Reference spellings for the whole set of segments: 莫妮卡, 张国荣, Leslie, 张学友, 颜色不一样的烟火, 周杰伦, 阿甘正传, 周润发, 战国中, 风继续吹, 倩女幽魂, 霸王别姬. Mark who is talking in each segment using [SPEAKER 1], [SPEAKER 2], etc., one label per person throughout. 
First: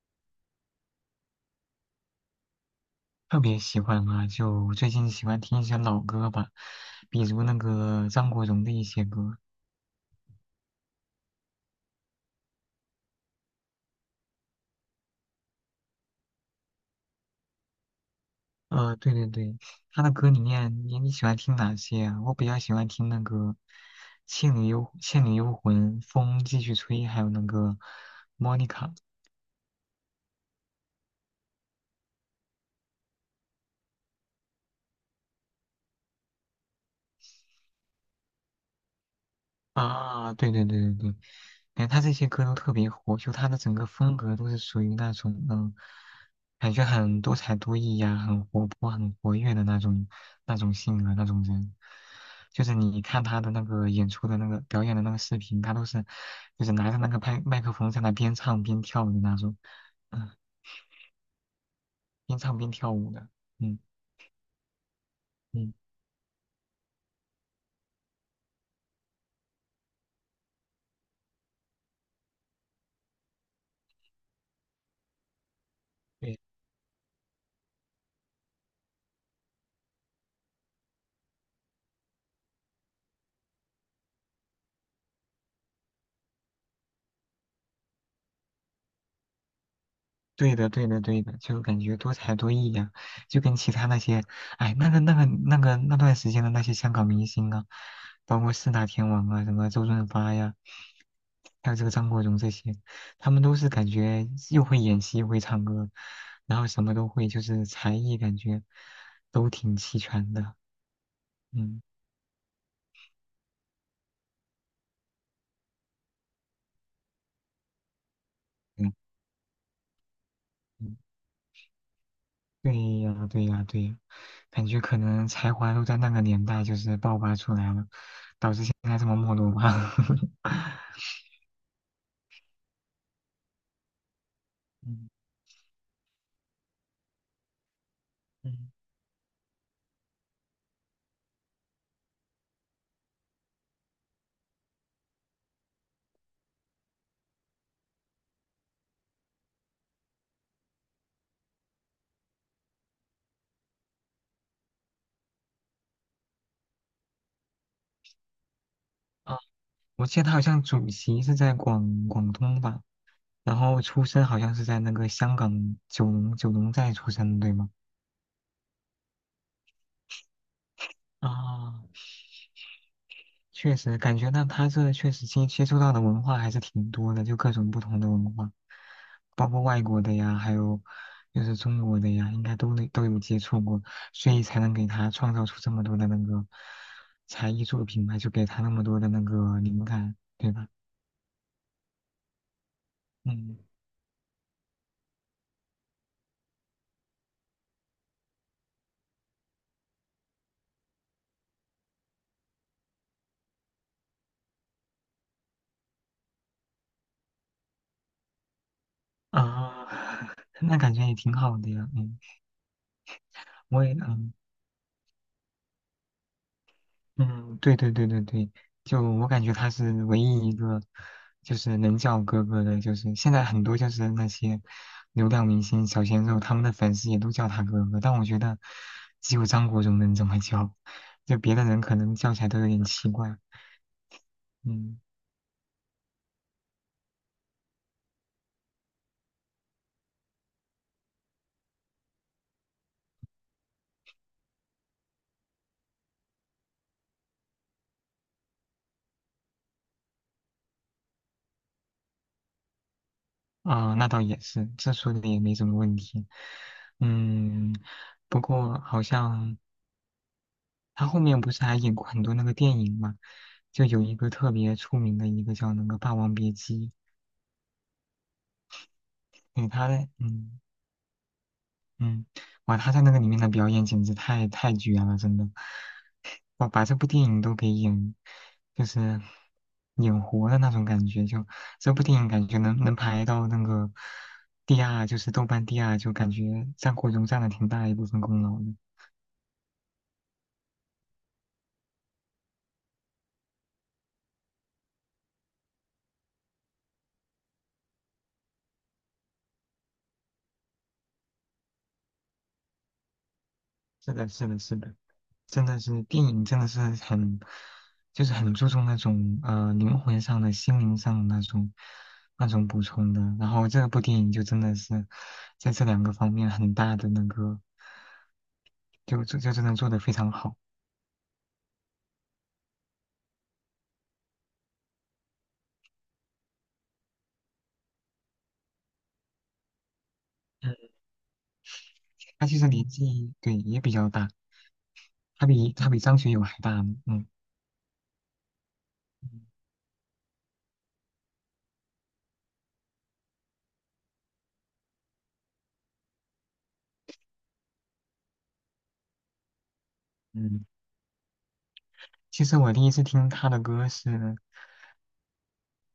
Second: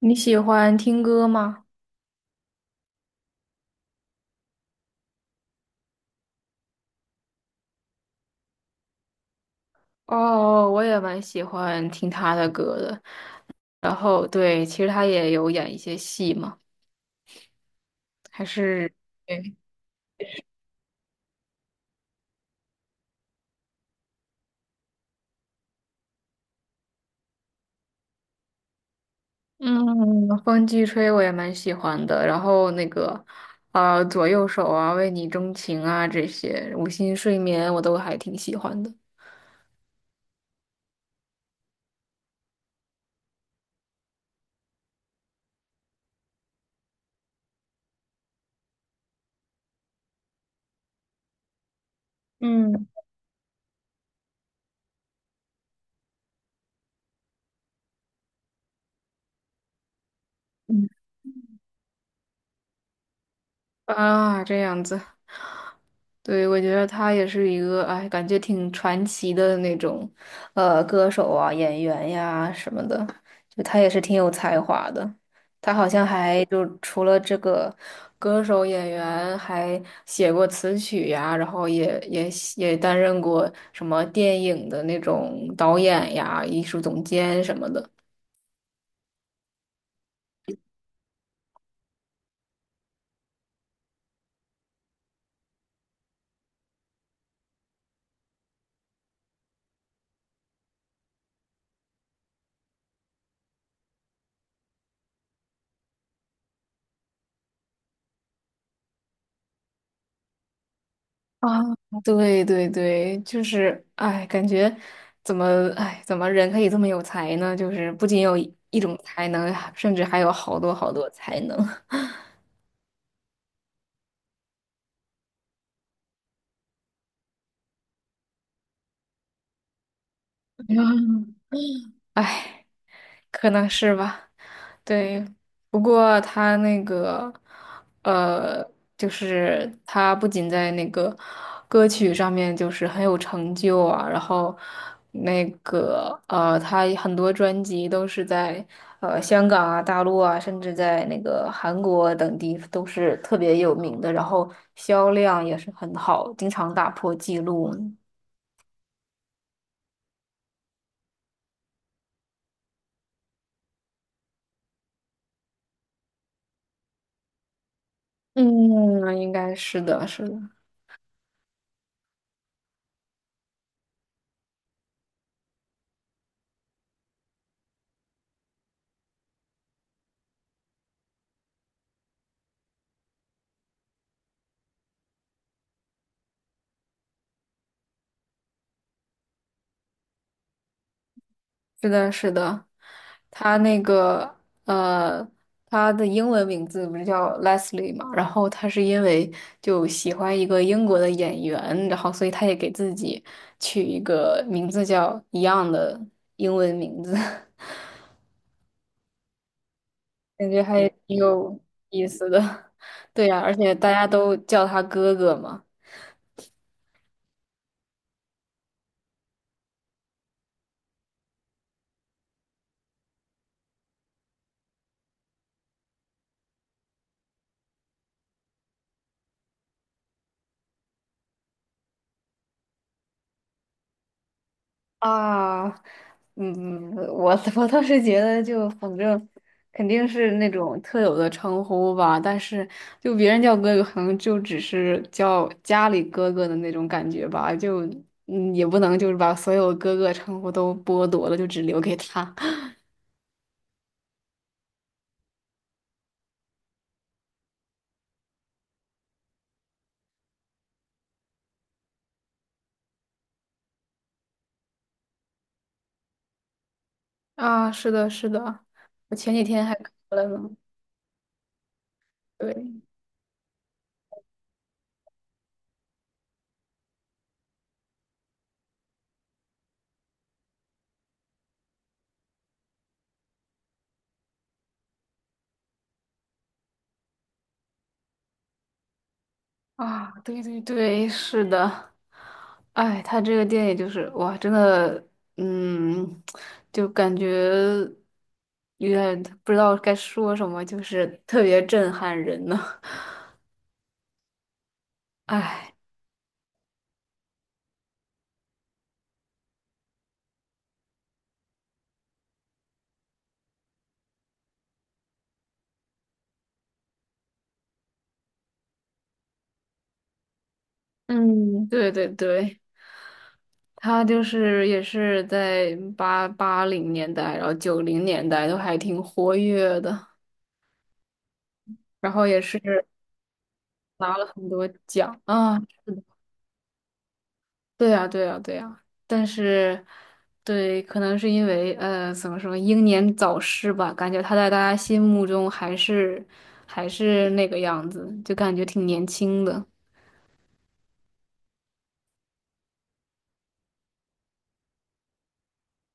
[SPEAKER 1] 你喜欢听歌吗？
[SPEAKER 2] 特别喜欢嘛，就最近喜欢听一些老歌吧，比如那个张国荣的一些歌。
[SPEAKER 1] 哦，我也蛮喜欢听他的歌的。然后，对，其实他也有演一些戏嘛，还是
[SPEAKER 2] 对对
[SPEAKER 1] 对，
[SPEAKER 2] 对，他的歌里面你喜欢听哪些啊？我比较喜欢听那个《倩女幽魂》《风继续吹》，还有那个《莫妮卡》。
[SPEAKER 1] 嗯，《风继吹》我也蛮喜欢的。然后那个，左右手啊，为你钟情啊，这些无心睡眠我都还挺喜欢的。
[SPEAKER 2] 啊，对对对对对，感觉他这些歌都特别火，就他的整个风格都是属于那种感觉很多才多艺呀、很活泼、很活跃的那种性格那种人。就是
[SPEAKER 1] 嗯，
[SPEAKER 2] 你看他的那个演出的那个表演的那个视频，他都是就是拿着那个麦克风在那边唱边跳的那种，嗯，
[SPEAKER 1] 嗯
[SPEAKER 2] 边唱边跳舞的，嗯
[SPEAKER 1] 啊，这样子。
[SPEAKER 2] 嗯。
[SPEAKER 1] 对，我觉得他也是一个，哎，感觉挺传奇的那种，歌手啊、演员呀什么的，就他也是挺有才华的。他好像
[SPEAKER 2] 对。
[SPEAKER 1] 还就除了这个歌手、演员，还写过词曲呀，然后也担任过什么电影的那种导演呀、艺术总监什么的。
[SPEAKER 2] 对的，对的，对的，就感觉多才多艺呀、就跟其他那些，哎，那个那段时间的那些香港明星啊，包括四大天王啊，什么周润发呀，还有这个张国荣这些，他们都是感觉又会演戏，又会唱歌，然后什么都会，就是才艺感觉都挺齐全的。
[SPEAKER 1] 啊，
[SPEAKER 2] 嗯，
[SPEAKER 1] 对对对，就是哎，感觉怎么人可以这么有才呢？就是不仅有一
[SPEAKER 2] 对，
[SPEAKER 1] 种才能，甚至还有好多好
[SPEAKER 2] 嗯
[SPEAKER 1] 多才能。
[SPEAKER 2] 对呀，对呀，对呀，感觉可能才华都在那个年代就是爆发出来了，导致现在这么没落吧。
[SPEAKER 1] 哎，可能是吧，
[SPEAKER 2] 嗯
[SPEAKER 1] 对。不过他那个，呃，
[SPEAKER 2] 嗯，
[SPEAKER 1] 就是他不仅在那个歌曲上面就是很有成就啊，然后那个他很多专辑都是在香港啊、大陆啊，甚至在那个韩国等地都是特别有名的，然后销量也是很好，经常打破记录。
[SPEAKER 2] 啊，我记得他好像主席是在广东吧，然后出生好像是在那个香港九龙寨出生的，对吗？
[SPEAKER 1] 嗯，应该是的，是的。
[SPEAKER 2] 啊，确实，感觉到他这确实接触到的文化还是挺多的，就各种不同的文化，包括外国的呀，还有就是中国的呀，应该都能都有接触过，所以才能给他创造出这么多的那个才艺作品吧，就给他那么多的那个灵感，对吧？
[SPEAKER 1] 是的，是的，他
[SPEAKER 2] 嗯
[SPEAKER 1] 那个呃，他的英文名字不是叫 Leslie 嘛？然后他是因为就喜欢一个英国的演员，然后所以他也给自己取一个名字叫一样的英文名字，
[SPEAKER 2] 啊，
[SPEAKER 1] 感觉
[SPEAKER 2] 那
[SPEAKER 1] 还
[SPEAKER 2] 感觉也
[SPEAKER 1] 挺
[SPEAKER 2] 挺好
[SPEAKER 1] 有
[SPEAKER 2] 的呀，
[SPEAKER 1] 意
[SPEAKER 2] 嗯，
[SPEAKER 1] 思的。对呀，而且
[SPEAKER 2] 我
[SPEAKER 1] 大
[SPEAKER 2] 也
[SPEAKER 1] 家
[SPEAKER 2] 嗯。
[SPEAKER 1] 都叫他哥哥嘛。
[SPEAKER 2] 嗯，对对对对对，就我感觉他是唯一一个，就是能叫哥哥的，就是现在很多就是那些流量明星、小鲜肉，他们的粉丝也都叫他哥哥，但我觉得只有张国荣能这么叫，就别的人可能叫起来都有点奇怪。嗯，
[SPEAKER 1] 啊，嗯，我 我倒是觉得，就反正肯定是那种特有的称呼吧，但是就别人叫哥哥，可能就只是叫家里哥哥的那种感觉吧，就也不能就是把所有哥哥称呼都剥夺了，就只留给他。
[SPEAKER 2] 啊、那倒也是，这说的也没什么问题。嗯，不过好像他后面不是还演过很多那个电影嘛，就有一个特别出名的一个叫那个《霸王别姬》。
[SPEAKER 1] 啊，是的，是的，我前几天
[SPEAKER 2] 嗯，
[SPEAKER 1] 还
[SPEAKER 2] 他
[SPEAKER 1] 看
[SPEAKER 2] 在，
[SPEAKER 1] 了呢，
[SPEAKER 2] 嗯嗯，哇，
[SPEAKER 1] 对。
[SPEAKER 2] 他在那个里面的表演简直太绝了，真的，哇，把这部电影都给演，就是演活的那种感觉，就这部电影感觉能排到那个第二，就是豆瓣第二，就感觉《战国中》占了挺大一部分功劳的。
[SPEAKER 1] 啊，对对对，是的，哎，他这个电影就是哇，真的，嗯，就感觉有点不知道该说什么，就是特别震撼人呢。
[SPEAKER 2] 是的，是的，是的，真
[SPEAKER 1] 哎，
[SPEAKER 2] 的是电影真的是很，就是很注重那种灵魂上的、心灵上的那种补充的。然后这部电影就真的是在这两个方面很大的那个，就真的做得非常好。
[SPEAKER 1] 嗯，对对对，他就是也是在八零年代，然后九零年代都还挺活跃的，
[SPEAKER 2] 嗯，
[SPEAKER 1] 然后也
[SPEAKER 2] 他
[SPEAKER 1] 是
[SPEAKER 2] 其实年纪对也比较
[SPEAKER 1] 拿了
[SPEAKER 2] 大，
[SPEAKER 1] 很多奖
[SPEAKER 2] 他
[SPEAKER 1] 啊。
[SPEAKER 2] 比他比张学友还大呢。嗯
[SPEAKER 1] 对呀，对呀，对呀，但是，对，可能是因为怎么说，英年早逝吧，感觉他在大家心目中还是那个样子，就感觉挺年轻的
[SPEAKER 2] 嗯，其实我第一次听他的歌是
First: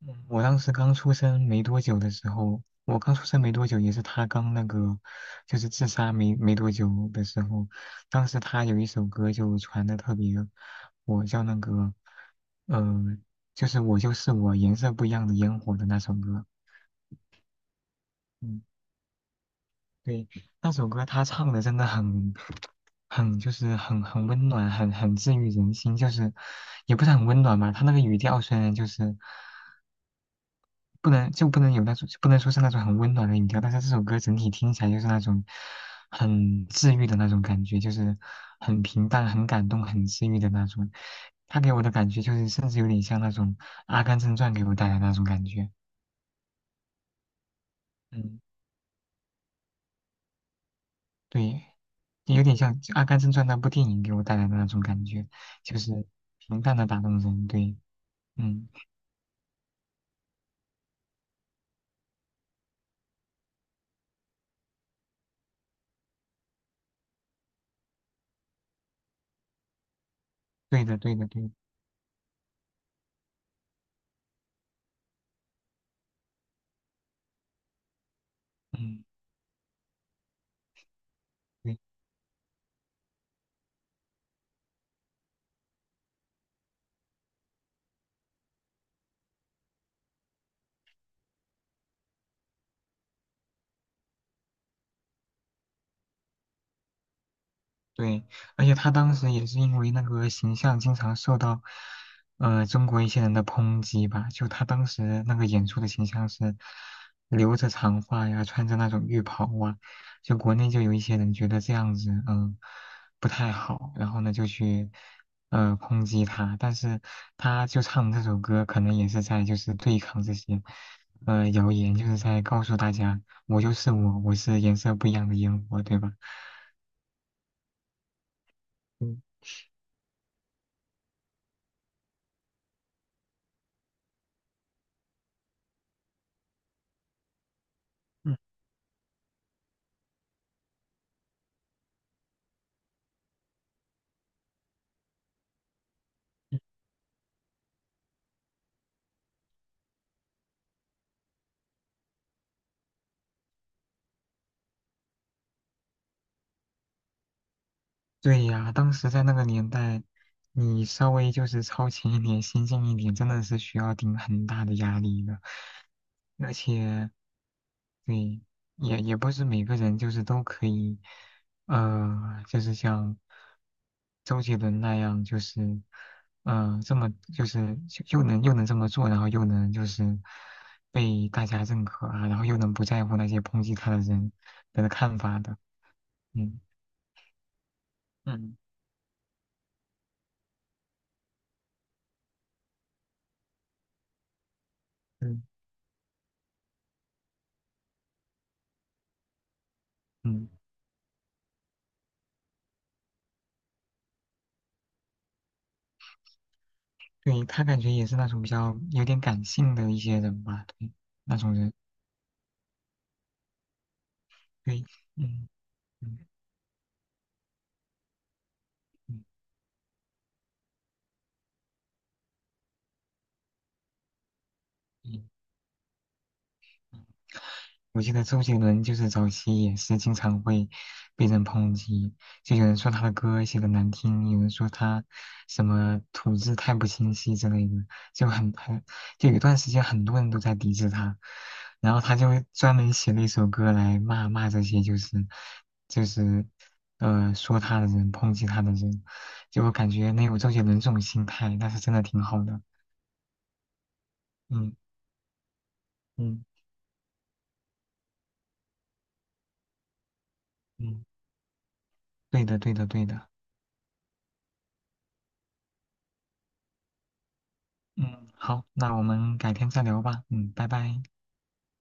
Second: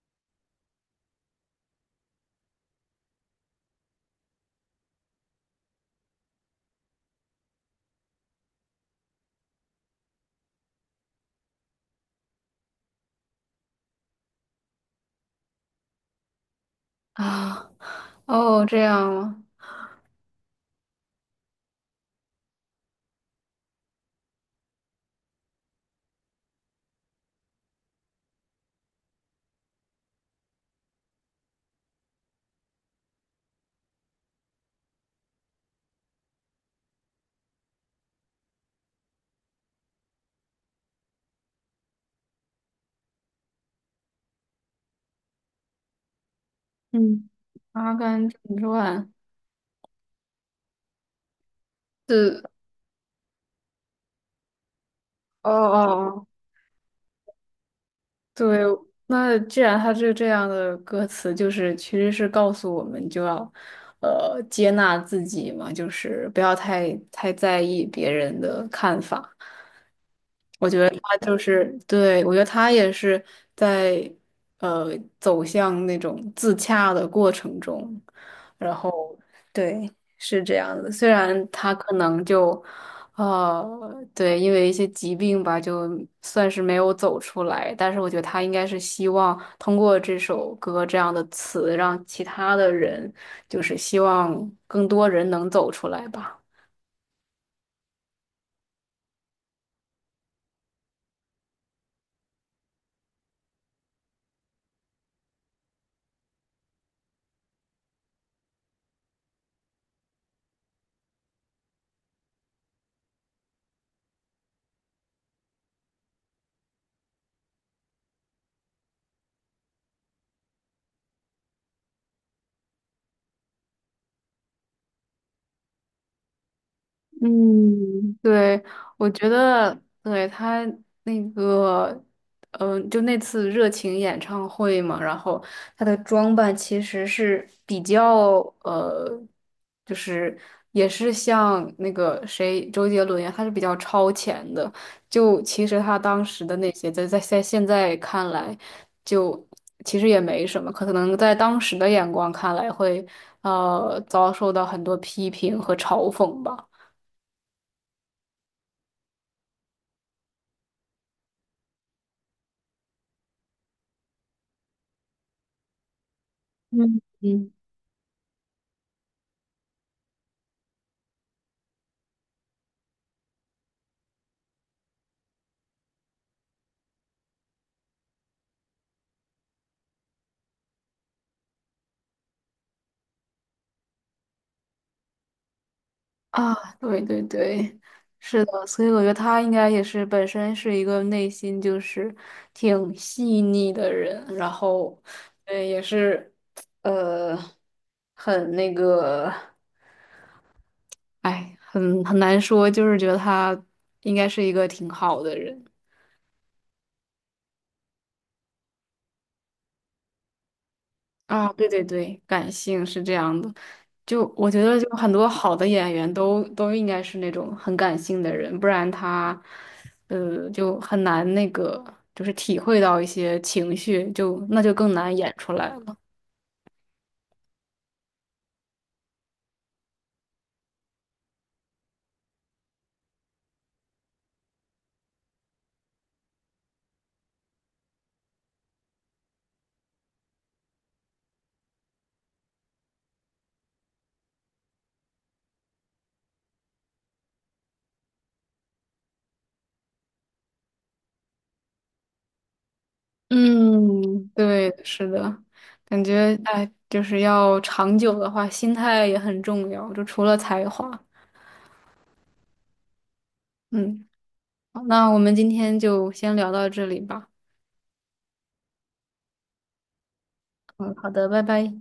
[SPEAKER 2] 嗯我当时刚出生没多久的时候，我刚出生没多久，也是他刚那个，就是自杀没多久的时候，当时他有一首歌就传的特别火，叫那个，呃，就是我就是我，颜色不一样的烟火的那首歌。
[SPEAKER 1] 啊。
[SPEAKER 2] 嗯，
[SPEAKER 1] 哦，这样吗？
[SPEAKER 2] 对，那首歌他唱的真的很，很就是很温暖，很治愈人心，就是也不是很温暖吧，他那个语调虽然就是。不能就不能有那种，不能说是那种很温暖的音调，但是这首歌整体听起来就是那种很治愈的那种感觉，就是很平淡、很感动、很治愈的那种。他给我的感觉就是，甚至有点像那种《阿甘正传》给我带来的那种感觉。
[SPEAKER 1] 嗯，《阿甘正
[SPEAKER 2] 嗯，
[SPEAKER 1] 传》
[SPEAKER 2] 对，也
[SPEAKER 1] 是
[SPEAKER 2] 有点像《阿甘正传》那部电影给我带来的那种感觉，
[SPEAKER 1] 哦
[SPEAKER 2] 就
[SPEAKER 1] 哦
[SPEAKER 2] 是
[SPEAKER 1] 哦，
[SPEAKER 2] 平淡的打动人。对，
[SPEAKER 1] 对，
[SPEAKER 2] 嗯，
[SPEAKER 1] 那既然他是这样的歌词，就是其实是告诉我们就要接纳自己嘛，就是不要太在意别人的看法。我觉
[SPEAKER 2] 对
[SPEAKER 1] 得
[SPEAKER 2] 的，对
[SPEAKER 1] 他
[SPEAKER 2] 的，
[SPEAKER 1] 就
[SPEAKER 2] 对的，
[SPEAKER 1] 是，对，我觉得他也是在呃走向那种自洽的过程中，然
[SPEAKER 2] 嗯。
[SPEAKER 1] 后对，是这样的。虽然他
[SPEAKER 2] 对。
[SPEAKER 1] 可能就呃对，因为一些疾病吧，就算是没有走出来，但是我觉得他应该是希望通过这首歌这样的词，让其他的人，就是希望更多人能走出来吧。
[SPEAKER 2] 对，而且他当时也是因为那个形象经常受到，中国一些人的抨击吧。就他当时那个演出的形象是留着长发呀，穿着那种浴袍啊，就国内就有一些人觉得这样子，嗯，不太好，然后呢就去，抨击他。但是他就唱这首歌，可能也是在就是对抗这些，谣言，就是在告诉大家，我就是我，我是颜色不一样的烟火，对吧？
[SPEAKER 1] 嗯，对，我觉得对他那个，嗯、就那次热情演唱会嘛，然后他的装扮其实是比较呃，就是也是像那个谁周杰伦一样他是比较超前的。就其实他当时的那些，在现在看来，就其实也没什么，可能在当时的眼光看来会遭受到很多批评和嘲讽吧。
[SPEAKER 2] 对呀，当时在那个年代，你稍微就是超前一点、先进一点，真的是需要顶很大的压力的。而
[SPEAKER 1] 嗯
[SPEAKER 2] 且，
[SPEAKER 1] 嗯
[SPEAKER 2] 对，也不是每个人就是都可以，就是像周杰伦那样，就是，这么就是就又能这么做，然后又能就是被大家认可啊，然后又能不在乎那些抨击他的人的看法的，
[SPEAKER 1] 啊，
[SPEAKER 2] 嗯
[SPEAKER 1] 对对对，是
[SPEAKER 2] 嗯
[SPEAKER 1] 的，所以我觉得他应该也是本身是一个内心就是挺细腻的人，然后，
[SPEAKER 2] 嗯
[SPEAKER 1] 也是，呃，很那个，
[SPEAKER 2] 嗯。
[SPEAKER 1] 哎，很难说，就是觉得他应该是一个挺好的人。
[SPEAKER 2] 对，他感觉也是那种比较有点感性的一些人吧，对，那
[SPEAKER 1] 啊，
[SPEAKER 2] 种
[SPEAKER 1] 对
[SPEAKER 2] 人，
[SPEAKER 1] 对对，感性是这样的。就我觉得，
[SPEAKER 2] 对，
[SPEAKER 1] 就很多
[SPEAKER 2] 嗯
[SPEAKER 1] 好的演员
[SPEAKER 2] 嗯
[SPEAKER 1] 都应该是那种很感性的人，不然
[SPEAKER 2] 嗯
[SPEAKER 1] 他，就很难那个，就是体会到一些情绪，就那就更
[SPEAKER 2] 嗯，
[SPEAKER 1] 难演出来了。
[SPEAKER 2] 我记得周杰伦就是早期也是经常会被人抨击，就有人说他的歌写的难听，有人说他什么吐字太不清晰之类的，就很就有一段时间很多人都在抵制他，然后他就专门写了一首歌来骂骂这些就是说他的人抨击他的人，就我感觉能有周杰伦这种心态，那是真的挺好的，
[SPEAKER 1] 嗯，对，
[SPEAKER 2] 嗯
[SPEAKER 1] 是的，感觉
[SPEAKER 2] 嗯
[SPEAKER 1] 哎，就是要长久的话，心态也很重要，就除了才华。
[SPEAKER 2] 嗯，对的对的对的。
[SPEAKER 1] 嗯，好，那我们今天就先聊到这里吧。
[SPEAKER 2] 嗯，好，那我们改天再聊吧。嗯，拜
[SPEAKER 1] 嗯，
[SPEAKER 2] 拜。
[SPEAKER 1] 好的，拜拜。